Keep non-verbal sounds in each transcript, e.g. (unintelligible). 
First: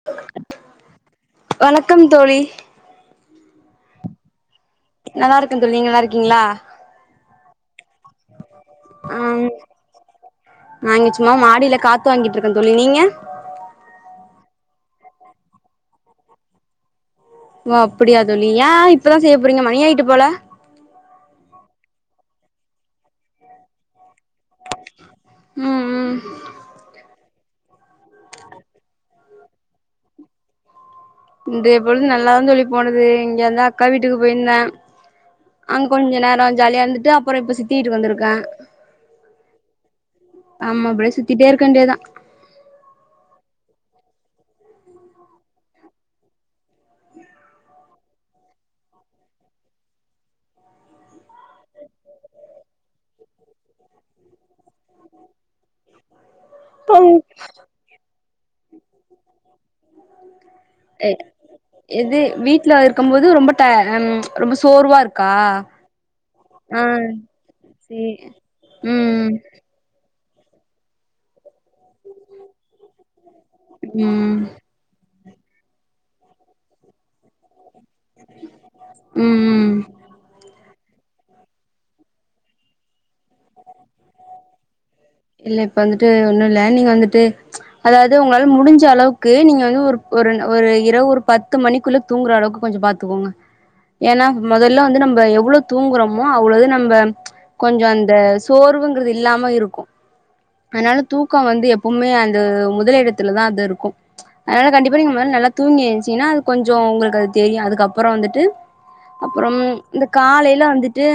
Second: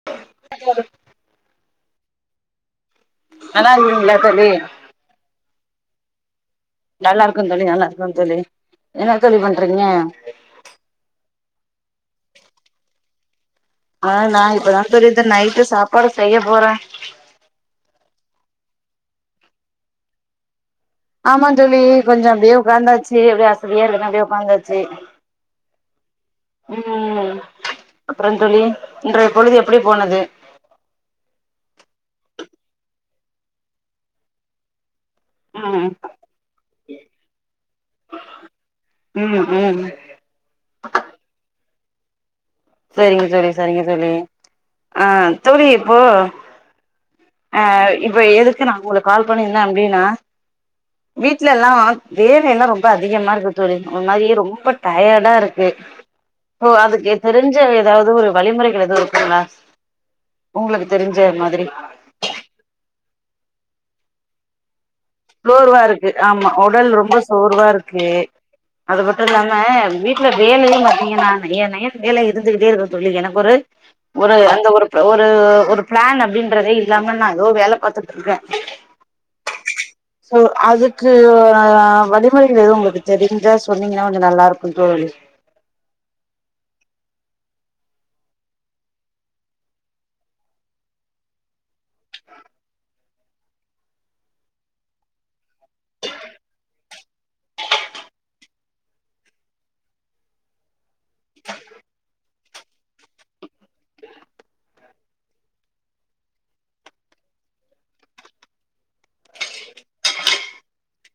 (unintelligible) வணக்கம் தோழி நல்லா இருக்குறீங்களா தோழி நல்லா இருக்கே தோழி நீங்க நல்லார்க்கீங்ளா நல்லா இருக்கோ தோழி நல்லா இருக்கோ தோழி என்னா தோழி பண்றீங்க நா இங்க சும்மா மாடியில காத்து வாங்கிட்ருக்கே தோழி நீங்க ஆ நா இப்ப நா தோழி இது நைட்டு சாப்பாடு செய்ய போறே ஓ அப்டியா தோழி ஏ இப்பதா செய்ய போறீங்க மணியாயிட்டு போல ஆமா தோழி கொஞ்சோ அப்டியே ஒக்காந்தாச்சி அப்டியே அசதியா இருக்குன்னு அப்டியே ஒக்காந்தாச் சே ம் ம் ம் அப்றோ தோழி இன்றைய பொழுது எப்டி போனது இன்றைய பொழுது நல்லா தா தோழி போனது இங்க இருந்து அக்கா வீட்டுக்கு பொயிந்தே அங்க ம் கொஞ்ச நேர ஜாலியா இருந்துட்டு அப்றோ இப்ப சித்தி வீட்டுக்கு வந்துருக்கே ம் ம் ஆமா அப்டியே சுத்திட்டே இருக்க வேண்டியதா செரிங்க தோழி சரிங்க தோழி ஆ தோழி இப்போ ஆ இப்ப எதுக்கு நா ஒங்ளுக்கு கால் பண்ணி என்ன அப்டின்னா வீட்லலா வேலெல்லா ரொம்ப அதிகமா இருக்கு தோழி ஒரு மாரி ரொம்ப டயர்டா இருக்கு ஓ அதுக்கு தெரிஞ்ச எதாது ஒரு வழிமுறைகள் எது இருக்குங்ளா ஒங்ளுக்கு எ தெரிஞ்ச மாதிரி எது வீட்ல இருக்கம் போது ரொம்ப ட ம் ரொம்ப சோர்வா இருக் சோர்வா இருக்கு ஆமா உடல் ரொம்ப சோர்வா சே இருக்கு அது மட்டு ம் இல்லாம வீட் ல வேலையு பாத்தீங்கன்னா நய்ய நய்யனு வேல இருந்துகிட்டே இருக்கு தோழி எனக்கு ஒரு ஒரு ம் அந்த ஒரு ப்ப ஒரு ஒரு பிளான் அப்டின்றதே இல்லாம நா எதோ வேல பாத்துட்ருக்கே ம் ம் சோ அதுக்கு வழிமுறைகள் எதும் ஒங்ளுக்கு தெரிஞ்சா சொன்னீங்கனா கொஞ்ச நல்லா இருக்கு தோழி இல்ல இப்ப வந்துட்டு ஒன்னு இல்ல நீங்க வந்துட்டு அதாது ஒங்களால முடிஞ்ச அளவுக்கு நீங்க வந்து ஒரு ஒரு இரவு ஒரு பத்து மணிக்குள்ள தூங்ற அளவுக்கு கொஞ்ச பாத்துக்கோங்க ஏனா மொதல்ல வந்து நம்ம எவ்ளோ தூங்குறமோ அவ்ளது நம்ம கொஞ்சோ இந்த சோர்வுங்கிறது இல்லாம இருக்கு அதனால தூக்க வந்து எப்போமே அந்த முதல் எடத்துலதா அது இருக்கு அதனால கண்டிப்பா நீங்க மொதல நல்லா தூங்கி ஏன்ச்சிங்கனா அது கொஞ்சோ ஒங்களுக்கு அது தெரியு அதுக்கப்றோ வந்துட்டு அப்றம் இந்த காலைல வந்துட்டு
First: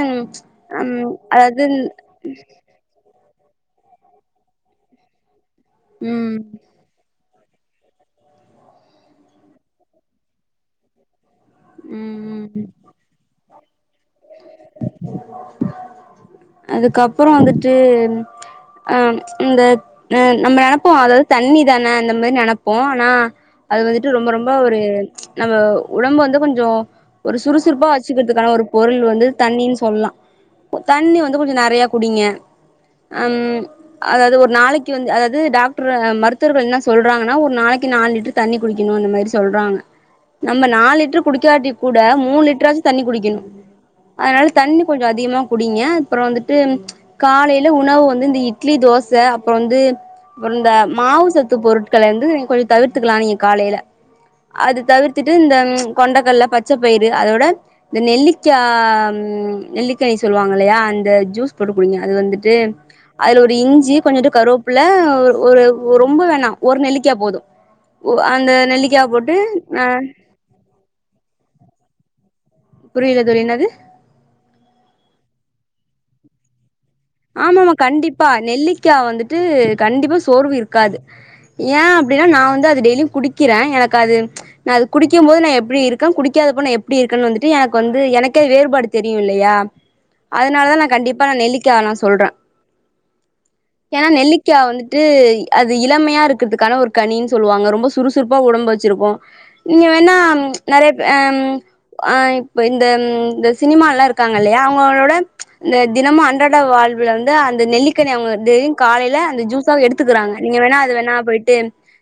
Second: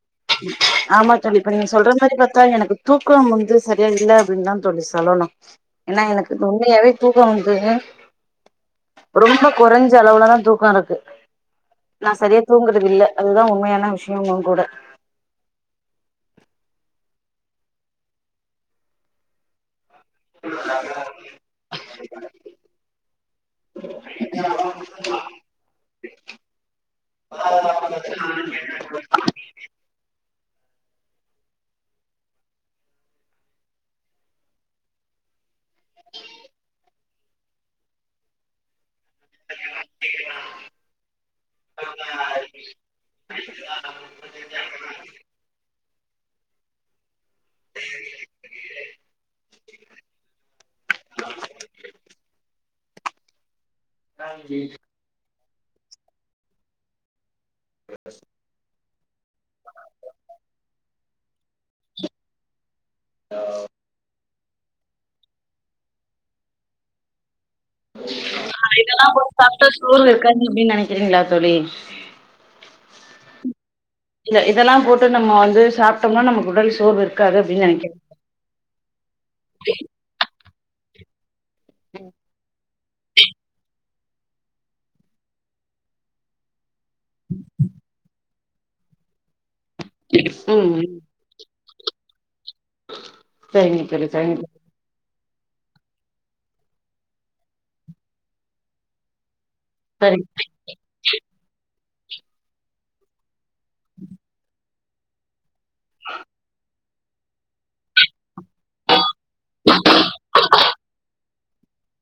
ம் ஆமா தோழி இப்ப அதாவது நீங்க சொல்ற மாரி பாத்தா எனக்கு தூக்கம் வந்து சரியா இல்ல அப்டின்னு தா தோழி சொல்லனு ஏனா எனக்கு ம் இது உண்மையாவே தூக்க வந்து ரொம்ப கொறஞ்ச அளவுல தா தூக்க இருக்கு நா சரியா ம் ம் தூங்குறது இல்ல அதுதா உண்மையான விஷயமு கூட (unintelligible) அதுக்கப்றோ வந்துட்டு அ இந்த ஆ நம்ம நெனப்போ அதாது தண்ணி தானே அந்த மாரி நெனப்பே ஆனா அது வந்துட்டு ரொம்ப ரொம்ப ஒரு நம்ம உடம்பு வந்து கொஞ்சோ ஒரு சுறுசுறுப்பா வச்சிக்கிறதுக்கான ஒரு பொருள் வந்து தண்ணின் சொல்ல தண்ணி வந்து கொஞ்ச நெறையா குடிங்க அம் அதாது ஒரு நாளைக்கு வந்து அதாது டாக்ரு மருத்துவர்கள் என்னா சொல்றாங்கன்னா ஒரு நாளைக்கு நாலு லிட்ரு தண்ணி குடிக்கணு அந்த மாரி சொல்றாங்க நம்ம நாலு லிட்டர் குடிக்காட்டி கூட மூணு லிட்ராச்சும் தண்ணி குடிக்கணு அதனால தண்ணி கொஞ்சோ அதிகமாக குடிங் நியா அப்புறோ வந்துட்டு ம்ச் காலையில உணவு வந்து இந்த இ அப்றோ இந்த மாவு சத்து பொருட்கள வந்து நீ கொஞ்சோ தவிர்த்துக்கலா நீங்க காலையில அது தவிர்த்துட்டு இந்த ம்ச் கொண்டைக்கல்ல பச்ச பயிறு அதோட இந்த நெல்லிக் க்கியாம் நெல்லிக்கனி சொல்லுவாங்க இல்லையா அந்த ஜூஸ் போட்டு குடிங்க அது வந்துட்டு அதுல ஒரு இஞ்சி கொஞ்சோண்டு கருவேப்புல ஒர் ஒரு ஒ ரொம்ப வேணா ஒரு நெல்லிக்கா போது ஓ அந்த நெல்லிக்கா போட்டு அ (unintelligible) ன்னு நெனைக்கிறீங்களா தோழி புரியல தோழி என்னாது இல்ல இதெல்லா போட்டு நம்ம வந்து சாப்பிட்டோம்னா நமக்கு உடல் சோர்வு இருக் ஆமா ஆாம கண்டிப்பா நெல்லிக்கா வந்துட்டு கண்டிப்பா சோர்வு இருக்காது ஏ அப்டின்னா நா வந்து அது டெய்லி குடிக்கிறே எனக் க்காது ம்ச் நா அது குடிக்கும் போது நா எப்படி இருக்க குடிக்காதப்போ நா எப்படி இருக்குன்னு வந்துட்டு எனக்கு வந்து எனக் கே வேறுபாடு தெரியு இல்லையா ம் அதனாலதா நா ம் கண்டிப்பா நா நெல்லிக்கா நா சொல்றே சரிங்க தோழி ஏன்னா சரிங்க நெல்லிக்கா வந்துட் ட்டு அது இளமையா இருக்கிறதுக்கான ஒரு கனின்னு சொல்லுவாங்க ரொம்ப சுறுசுறுப்பா உடம்பு வச்சிருக்கு நீங்க வேணா தோழி, சரி ம்ச் நெறையப் அம் ஆ இப்ப இந்தம் இந்தஸ் சினிமால்ல இருக்காங்க இல்லையா அவங்களோட ம்ச் இந்த தினமு அன்றாட வாழ்வில் வந்து அந்த நெல்லிக் க்கனே அவங்க டெய்லியு காலையில அந்த ஜூஸா எடுத்துக்கறாங்க நீங்க வேணா அது வேணா போயிட்டு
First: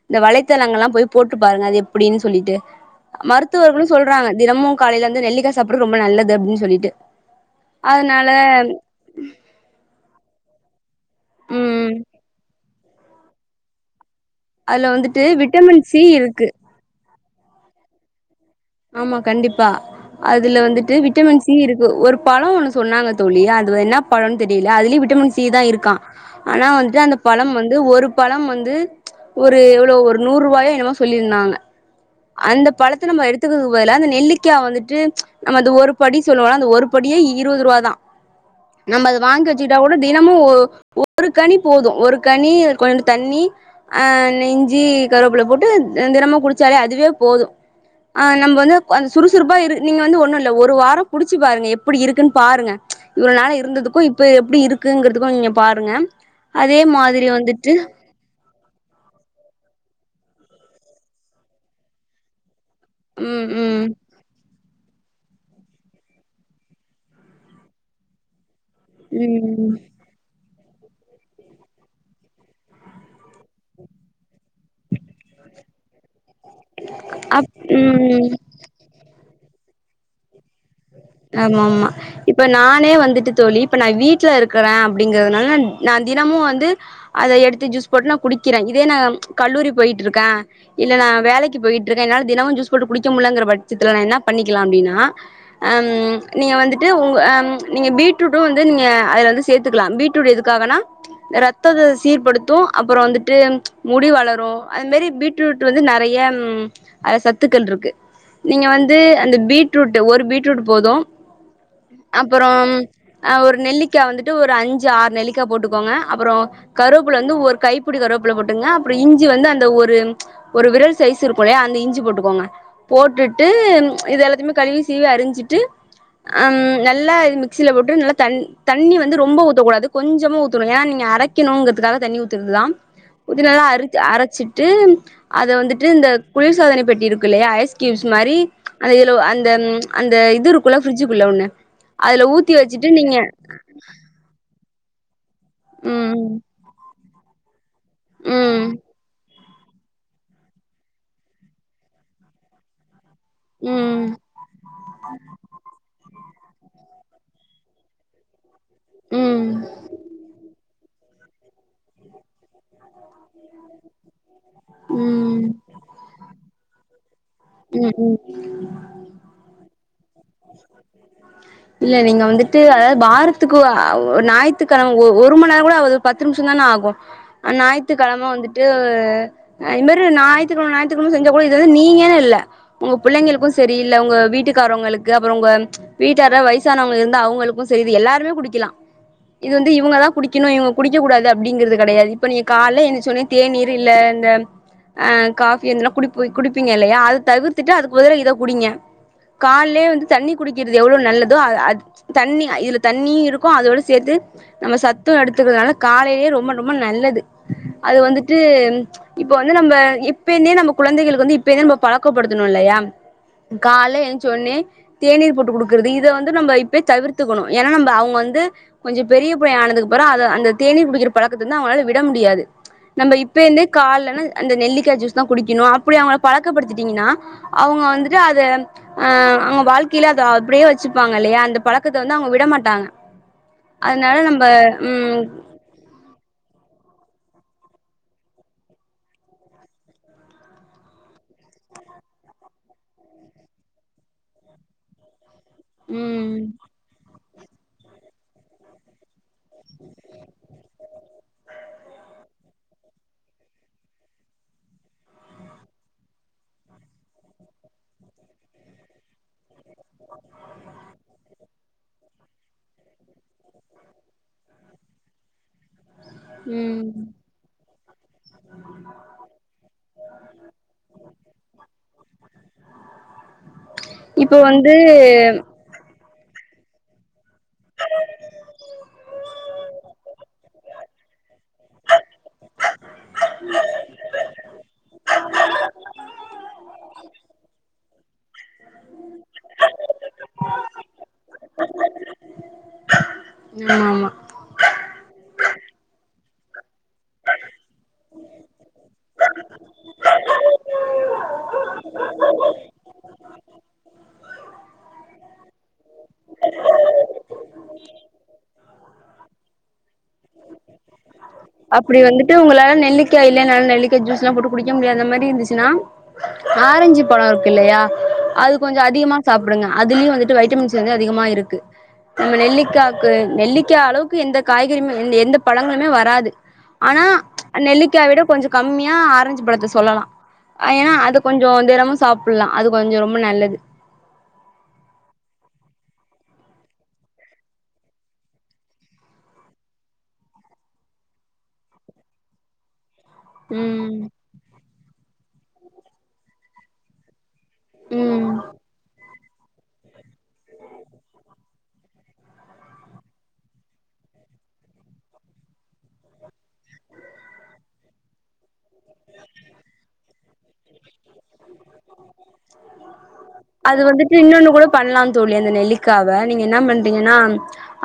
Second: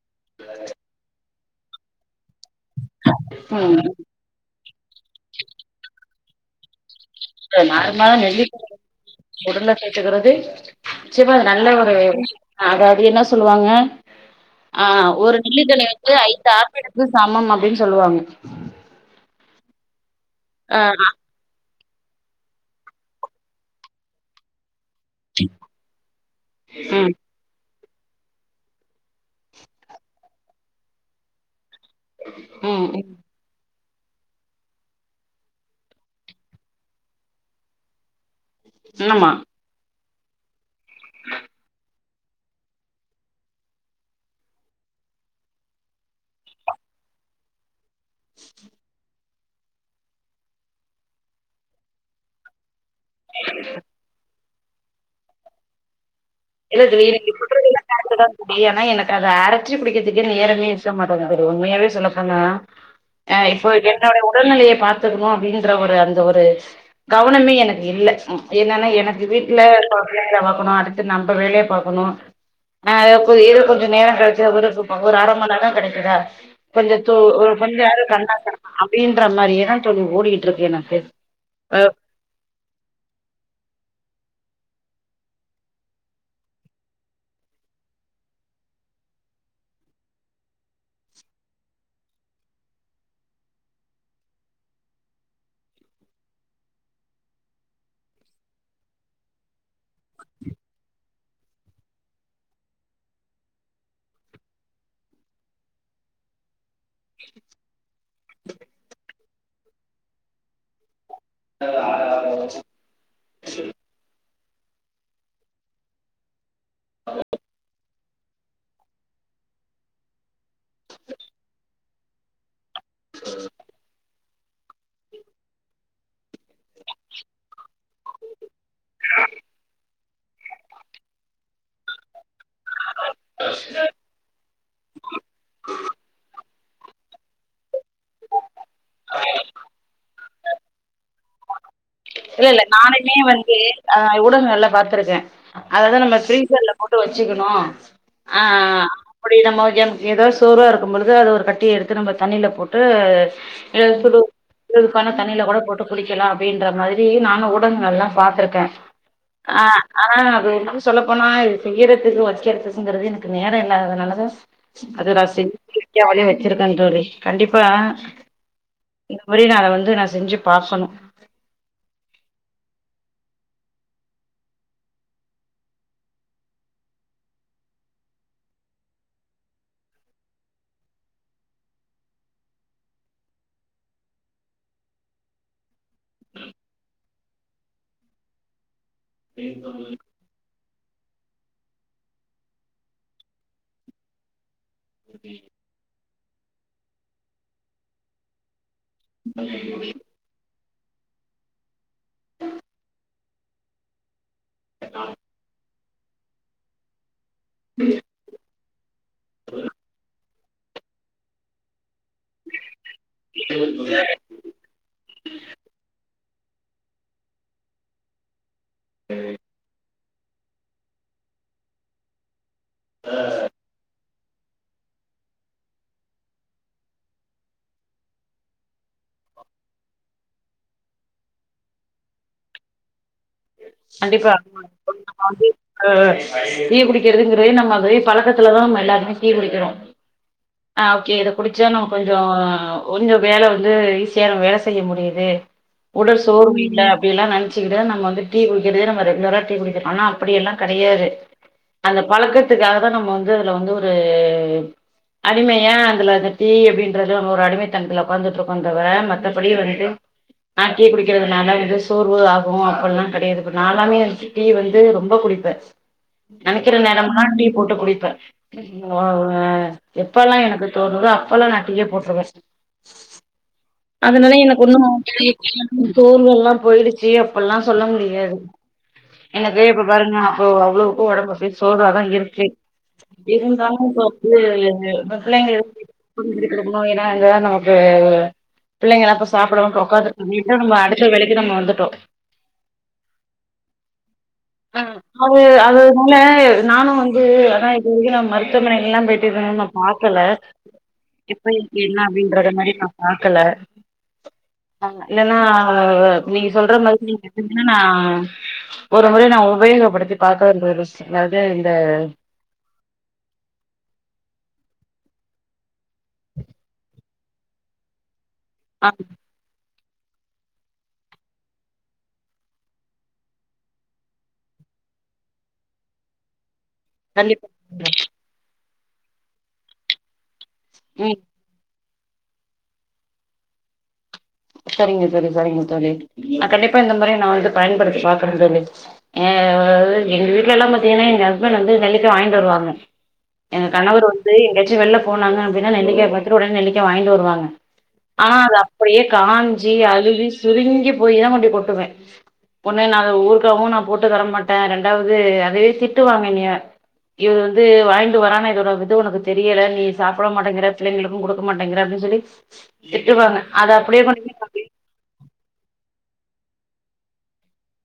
இந்த வலைத்தளங்கள்லா போய் போட்டு பாருங்க அது எப்படின்னு சொல்லிட்டு மருத்துவர்களு ம் சொல்றாங்க தினமு காலையில வந்து நெல்லிக்கா சாப்பிடுறது ரொம்ப நல்லது அப்படின்னு சொல்லிட்டு நார்மலா அதனால நெல்லிக்கா உடல்ல சேத்தக்கிறது நிச்சயமா அது நல்ல ம் ஒரு அதாவது என்ன சொல்லுவாங்க அதுல ஆ வந்துட்டு ஒரு நெல்லி விட்டமின் கனி சி வந்து இருக்கு ஐந்தாப் இது சமம் அப்டின்னு சொல்லுவாங்க ஆமா கண்டிப்பா அதுல ஆ வந்துட்டு விட்டமின்ஸ் சி இருக்கு ஒரு பழம் ஒண்ணு சொன்னாங்க தோழி அது என்ன பழோனு தெரியல அதுலயு விட் விட்டமின் சி தா இருக்கா ஆனா வந்துட்டு ம் அந்தப் பழம் வந்து ஒரு பழம் வந்து ம்ச் ஒரு எவ்வளோ ஒரு நூறு ரூபாயோ என்னமோ சொல்லியிருந்தாங்க அந்த‌ ம் பழத்த நம்ப ம் எடுத் த்துக்கு பதில அந்த நெல்லிக்கா வந்துட்டு ம்ச் நம்ம அந்த ஒரு படி சொல்லுவோல அந்த ஒரு படியே இருபது ரூபா தா நம்ப அது ஆமா வாங்கறது ச்சிட்டா கூட தினமு ஒரு கனி போதும் ஒரு கனி கொஞ்சோண்டு தண்ணி ஆ இஞ்சி கருவேப்புல போட்டு தினமு குடிச்சாலே அ இதுவே போதும் ஆ நம்ப வந்து (unintelligible) சுறுசுறுப்பா இரு நீங்க வந்து ஒண்ணு இல்ல ஒரு வாரோ குடிச்சு பாருங்க எப்படி இருக்குன்னு பாருங்க ம்ச் இவ்ள நால இருந்ததுக்கு இப்ப எப்படி இருக்குங்கிறதுக்கு நீங்க பாருங்க அதே இல்ல தோழி (inaudible) மாதிரி வந்துட்டு குடி ஆனா எனக்கு அத அரைச்சு குடிக்கிறதுக்கு நேரமே இருக்க மாட்டாங்குது ஒரு உண்மையாவே சொல்ல போனா ஆ ம் இப்போ ம் என்னோட ரூம் உடல் நிலைய பாத்துக்கணு அப்டின்ற ஒரு அந்த ஒரு கவனமே எனக்கு இல்ல ம் என்னன்னா எனக்கு வீட்டுல ம் இருக்கிற புள்ளைங்கள பாக்கணு அடுத்து நம்ப வேலைய பாக்கணு ஆ இது வந்து இது கொஞ்ச நேரோ கிடைச்சா கூட தூக்கோ ஒரு அர மணி நேரோ தா கெடைக்குதா கொஞ்ச து ஒரு அப் கொஞ்ச நேரோ ம் கண்ணசரலா அப்டின்ற மாரியேதா தோழி ஓடிக்கிட்ருக்கு எனக்கு அ ஆமாம்மா இப்ப நானே வந்துட்டு தோழி இப்ப நா வீட்ல இருக்குறே அப்டிங்கிறதுனால நா தினமு வந்து அத எடுத்து ஜூஸ் போட்டு நா குடிக்கிறே இதே நா கல்லூரி போயிட்ருக்கே இல்ல நா வேலக்கி போயிட்ருக்கே என்னால தினமு ஜூஸ் போட்டு குடிக்க முல்லங்கிற பட்சத்துல நா என்ன பண்ணிக்கலா அப்டின்னா அம் நீங்க வந்துட்டு உங்க அம் நீங்க பீட்ரூட்டு வந்து நீங்க அதுல வந்து சேத்துக்கலா பீட்ரூட் எதுக்காகனா ரத்தத்த சீர்படுத்து அப்பறொ வந்துட்டு முடி வளரு அது மாரி பீட் ரூட் வந்து நெறைய அது சத்துக்கள்ருக்கு நீங்க வந்து அந்த பீட்ரூட்டு ஒரு பீட்ரூட் போது அப்பறோம் ஆ ஒரு நெல்லிக்கா வந்து ட்டு ஒரு அஞ்சு ஆற் நெல்லிக்கா போட்டுக்கோங்க அப்பறோ கருவப்புல வந்து ஒரு கை ப்புடி கருவேப்புல போட்டுங்க அப்றொ இஞ்சி வந்து அந்த ஒரு ஒரு விரல் சைஸ் இருக்குலயா அந்த இஞ்சி போட்டுக்கோங்க போட்டுட்டு ம் இது எல்லாத்திம்மே கழுவி சீவி அரிஞ்சிட்டு அம் நல்லா இது மிக்சில போட்டு நல்லா தண் தண்ணி வந்து ரொம்ப ஊத்தக்கூடாது கொஞ்சமா ஊத்தனு ஏனா நீங்க அரை க்கினுங்கத்துக்காக தண்ணி ஊ திருதுதாம் புதினால அரிச்சி அரச்சிட்டு அதவந்துட்டு இந்த குளிர் சாதனை பெட்டி இருகில்லயா ஐஸ் கியூப்ஸ் மாரி அந்த எலோ அந்தம் அந்த இது இருக்குள்ள ஃபிரிட்ஜுக்குள்ள ஒன்னு அதுல ஊத்தி வச்சிட்டு நீங்க கே ஆ ஊடகங்கள்ல பாத்துருக்கே அததா ம் நம்ம ஃபிரீசர்ல போட்டு வச்சுக்குனு அ‌‌ அ‌ ம் ஆ அப்பிடி நம்ம எந் எதோ சோர்வா இருக்கும்போழுது அத ஒரு கட்டிய எடுத்து நம்ப தண்ணில போட்டு இல்ல ம் சுடு வெதுவெதுப்பான தண்ணில கூட போட்டு குடிக்கலா அப்டின்ற மாரி இப்டி நானு ஊடகங்கள்லா பாத்துருக்கே ம் ம் ஆ ஆனா அது வந்து சொல்லப்போனா இது செய்யிறதுக்கு ஃபஸ்ட்டு (unintelligible) எனக்கு நேரொ இல்லாததுனாலதா அது நா ம் செஞ்சிருக்காவலே வச்சிருக்கே தோழி கண்டிப்பா ம் இப்படி நா அத வந்து நா செஞ்சி பாக்கனு இல்ல நீங்க வந்துட்டு அதா பாரத்துக்கு ஒ ஞாயித்துக்கெழம ஒ ஒரு மண்நேரகூட ஆவாது பத்து நிம்ஷொந்தான ஆகு அ ஞாயித்துக்கெழம வந்துட்டு ஆ இன்மேரு ஞாயித்துகெழம ஞாயித்துகெழம செஞ்சாக்கூட இதுவந்து நீங்கன்னில்ல உங்க புள்ளைங்களுக்கு செரி இல்ல உங்க வீட்டுக்காரவுங்களுக்கு அப்றொ உங்க வீட் ல யாரா வயசானவ்ங்க இருந்தா அவுங்களுக்கு செரி இது எல்லாருமே குடிக்கலா இது வந்து இவுங்கதா குடி க்கின்னு இவுங்க குடிக்ககூடாது அப்டிங்றது கெடையாது இப்ப நீ கால்ல எந்திச்சோனே தேநீரு இல்ல இந்த ஆ காஃபி அந்தெல்லா குடிப்பு குடிப்பீங்க இல்லயா அது தவிர்த்துட்டு அதுக்கு பதிலா இத குடிங்க கால்லே வந்து தண்ணி குடிக்கிற து எவ்ளோ நல்லதோ அ அத் தண்ணி இதுல தண்ணியு இருக்கு அதோட சேத்து நம்ம சத்து எடுத்துக்கிறனால காலைலே ரொம்ப ரொம்ப நல்லது அது வந்துட்டு இப்போ வந்து நம்ப இப்பேந்தே நம்ப குழந்தைகளுக்கு வந்து இப்பேந்தே நம்ப பழக்கப்படுத்தனு இல்லயா கால்ல என்ச்சோன்னே தேநீர் போட்டு குடு க்குறது இத வந்து நம்ப இப்பே தவிர்த்துக்கனு ஏனா நம்ப அவுங்க வந்து கொஞ்சொ பெரிய பைய ஆனதுக்கப்புறொ அத அந்த தேநீர் குடிக்குற பழக்கத்த வந்து அவுங்களால விட முடியாது நம்ப இப்ப இந்தே கால்லனா அந்த நெல்லிக்கா ஜூஸ் தா குடிக்கனு அப்பிடி அவுங்கள பழக்கப்படுத்திட்டீங்கனா அவுங்க வந்துட்டு அத ஆ அங்க வாழ்கைலே அதா அப்பிடியே வச்சுப்பாங்க இல்லயா அந்த பழக்கத்த வந்து அவுங்க விட மாட்டாங்க அதுனால நம்ப ம் ஆ டீ குடிக்கிறதுங்குறதே நம்ம அதே பழக்கத்துலதா நம்ம எல்லாருமே டீ குடிக்கிறோ ஆ ஓகே இத குடுச்சா நம்ம கொஞ்சோ கொஞ்சொ வேல வந்து ஈசியா நம் வேல செய்ய முடியிது உடல் ம் சோர்வு இல்ல அப்டில்லா நெனச்சிகிட்டு நம்ம வந்துட் டீ குடிக்குறதே நம்ப ரெகுலர்ரா டீ குடிக்கிறோ ஆனா அப்படி எல்லாகெடையாது அந்த பழக்கத்துக்காகதா நம்போ வந்து அதுல வந்து ஒரு அடிமையா அந்துல அந்த டீ அப்டின்றது நம்ம ஒரு அடிமைத்தனத்துல உக்காந்துட்டுருக்கோ தவர மத்தபடி வந்து ஆ டீ குடிக்குறதுனால இது சோர்வு ஆகு அப்புல்லா கெடையாது இப்ப நால்லாமே வந்து டீ வந்து ரொம்போ குடிப்ப நெனைக்கிற ம் நேரமெல்ல டீ போட்டு குடிப்ப (unintelligible) எப்பெல்லா எனக்கு தோணுதோ அப்பெல்லா நா டீயா போட்டுருவ அதுனால இப்போ எனக்கு வந்து ஒண்ணு (unintelligible) சோர்வெல்லா போயிடுச்சி அப்பல்லா சொல்ல முடி யாது எனக்கே இப்ப பாருங்க அப்போ அவ்ளோக்கு உடம்புக்கு அப்டியே சோர்வாதா இருக்கு இருந்தாலு இப்ப வந்து பிள்ளைங்கள குடுக்கணு ஏன்னா அங்க தா நம்க் இப்ப பிள்ளைங்களா சாப்ட உக்காந்துட்டு நம்ம அடுத்த வேலைக்கு நம்ம வந்துட்டோ ஆமா ஆமா ஆ அது அது அதனால நானு வந்து ஆனா இது வரைக்கு நம்ம மருத்துவமனைகல்லா போயிட்டு எதுவொன்னு நா பாக்கல இப்ப என்னா அப்டின்ற மாரி நா பாக் க்கல இல்லன்னா நீங்க சொல்ற மாதிரி (inaudible) ஆனா நா ஒரு முறை நா உபயோகப்படுத்தி பாக்க வேண்டிய என்னாது இந்த டு உங்களாள நெல்லிக் இல்லேனாலு நெல்லிக்கா ஜூஸ்லா போட்டு குடிக்க முடியாத மாதிரி இருந்துச்சுனா ஆரஞ்சிப் பழோ இருக்கு இல்லையா அது கொஞ்சோ ஆ அதிகமா சாப்டுங்க அதுலயு வந்துட்டு வைட்டமின்ஸ் வந்து அதிகமா இருக்கு நம்ம நெல்லிக்காக்கு நெல்லிக்கா அளவுக்கு எந்த காய்கறியுமே எ எந்த பழங்களுமே வராது ஆனா கண்டிப்பா ச் நெல்லிக்கா விட கொஞ்சோ கம்மியா ஆரஞ்சு பழத்த சொல்லலா ஏனா அது ம் கொஞ் கொஞ்சோ தெனமு சாப்பல்லா அது கொஞ்சோ ரொம்ப நல்லது சரிங்க தோழி சரிங்க தோழி நா கண்டிப்பா இந்த மாரியே நா வந்து பயன்படுத்தி பாக்குற தோழி எ உ எங்க வீட்லல்லா பாத்தீங்கன்னா எங்க ஹஸ்பண்ட்டு வந்து நெல்லிக்கா வாங்கிட்டு வருவாங்க எங்க ம் கணவர் வந்து எங்கயாச்சு வெளில போனாங்க அப்டின்னா நெல்லிக்காவ பாத்துட்டு உடனே நெல்லிக்ஙா வாங்கிட்டு வருவாங்க ம் ஆனா அது அப்படியே காஞ்சி அழுவி சுருங்கி போயி தா கொண்ட்போய் கொட்டுவே ஒன்னு நா அத ஊருக்காவு நா போட்டு தரமாட்டே ரெண்டாவது அதுவே திட்டு வாங்க என்னய இது வந்து வாங்கிட்டு வரான இதோட இது உனக்கு தெரியல நீ சாப்ட மாட்டேங்குற பிள்ளைளுக்கு குடுக் க மாட்டேங்கிற அப்டின்னு சொல்லி திட்டுவாங்க அத அது வந்துட்டு இன்னொன்னு கூட பண்லா தோழி அந்த நெல்லிக்காவ நீங்க என்ன பண்றீங்கனா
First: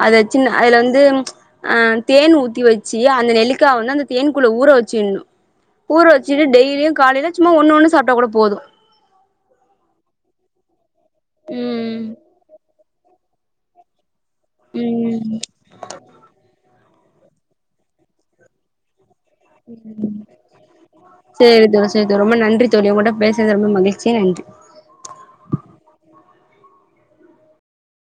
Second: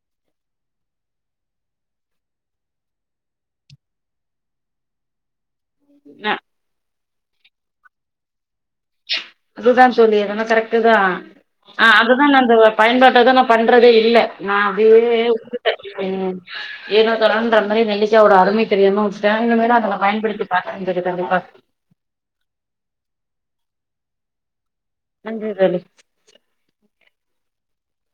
அது சின்ன அதுல வந்து ச் அ தேன் ஊத்தி வெச்சி அந்த நெல்லிக்கா வந்து அந்த தேன்க்குள்ள ஊற வெச்சிணு ஊற அ வெச்சுட்டு டெய்லியு காலையில சும்மா ஒண்ணு ஒண்ணு சாப்ட்டா கூட போது அதுதா தோழி அதென்னவோ கரெக்டு தா ஆ ம் அதுதா நா அந்த வொர் பயன்பாட்டத நா பண்றதே இல்ல நா அப்டியே ம் ம் ஏனோ தானோனுன்ற மாரி நெல்லிக்காவோட அருமை தெரியாம ஜனங்கலுமேதா அதுல பயன்படுத்தி பாக்கலா தெரியிதா கண்டிப்பா செரி தோழி ரொம்ப நன்றி தோழி உங்கள்ட்ட கூட பேசனது ரொம்ப மகிழ்ச்சி நன்றி நன்றி தோழி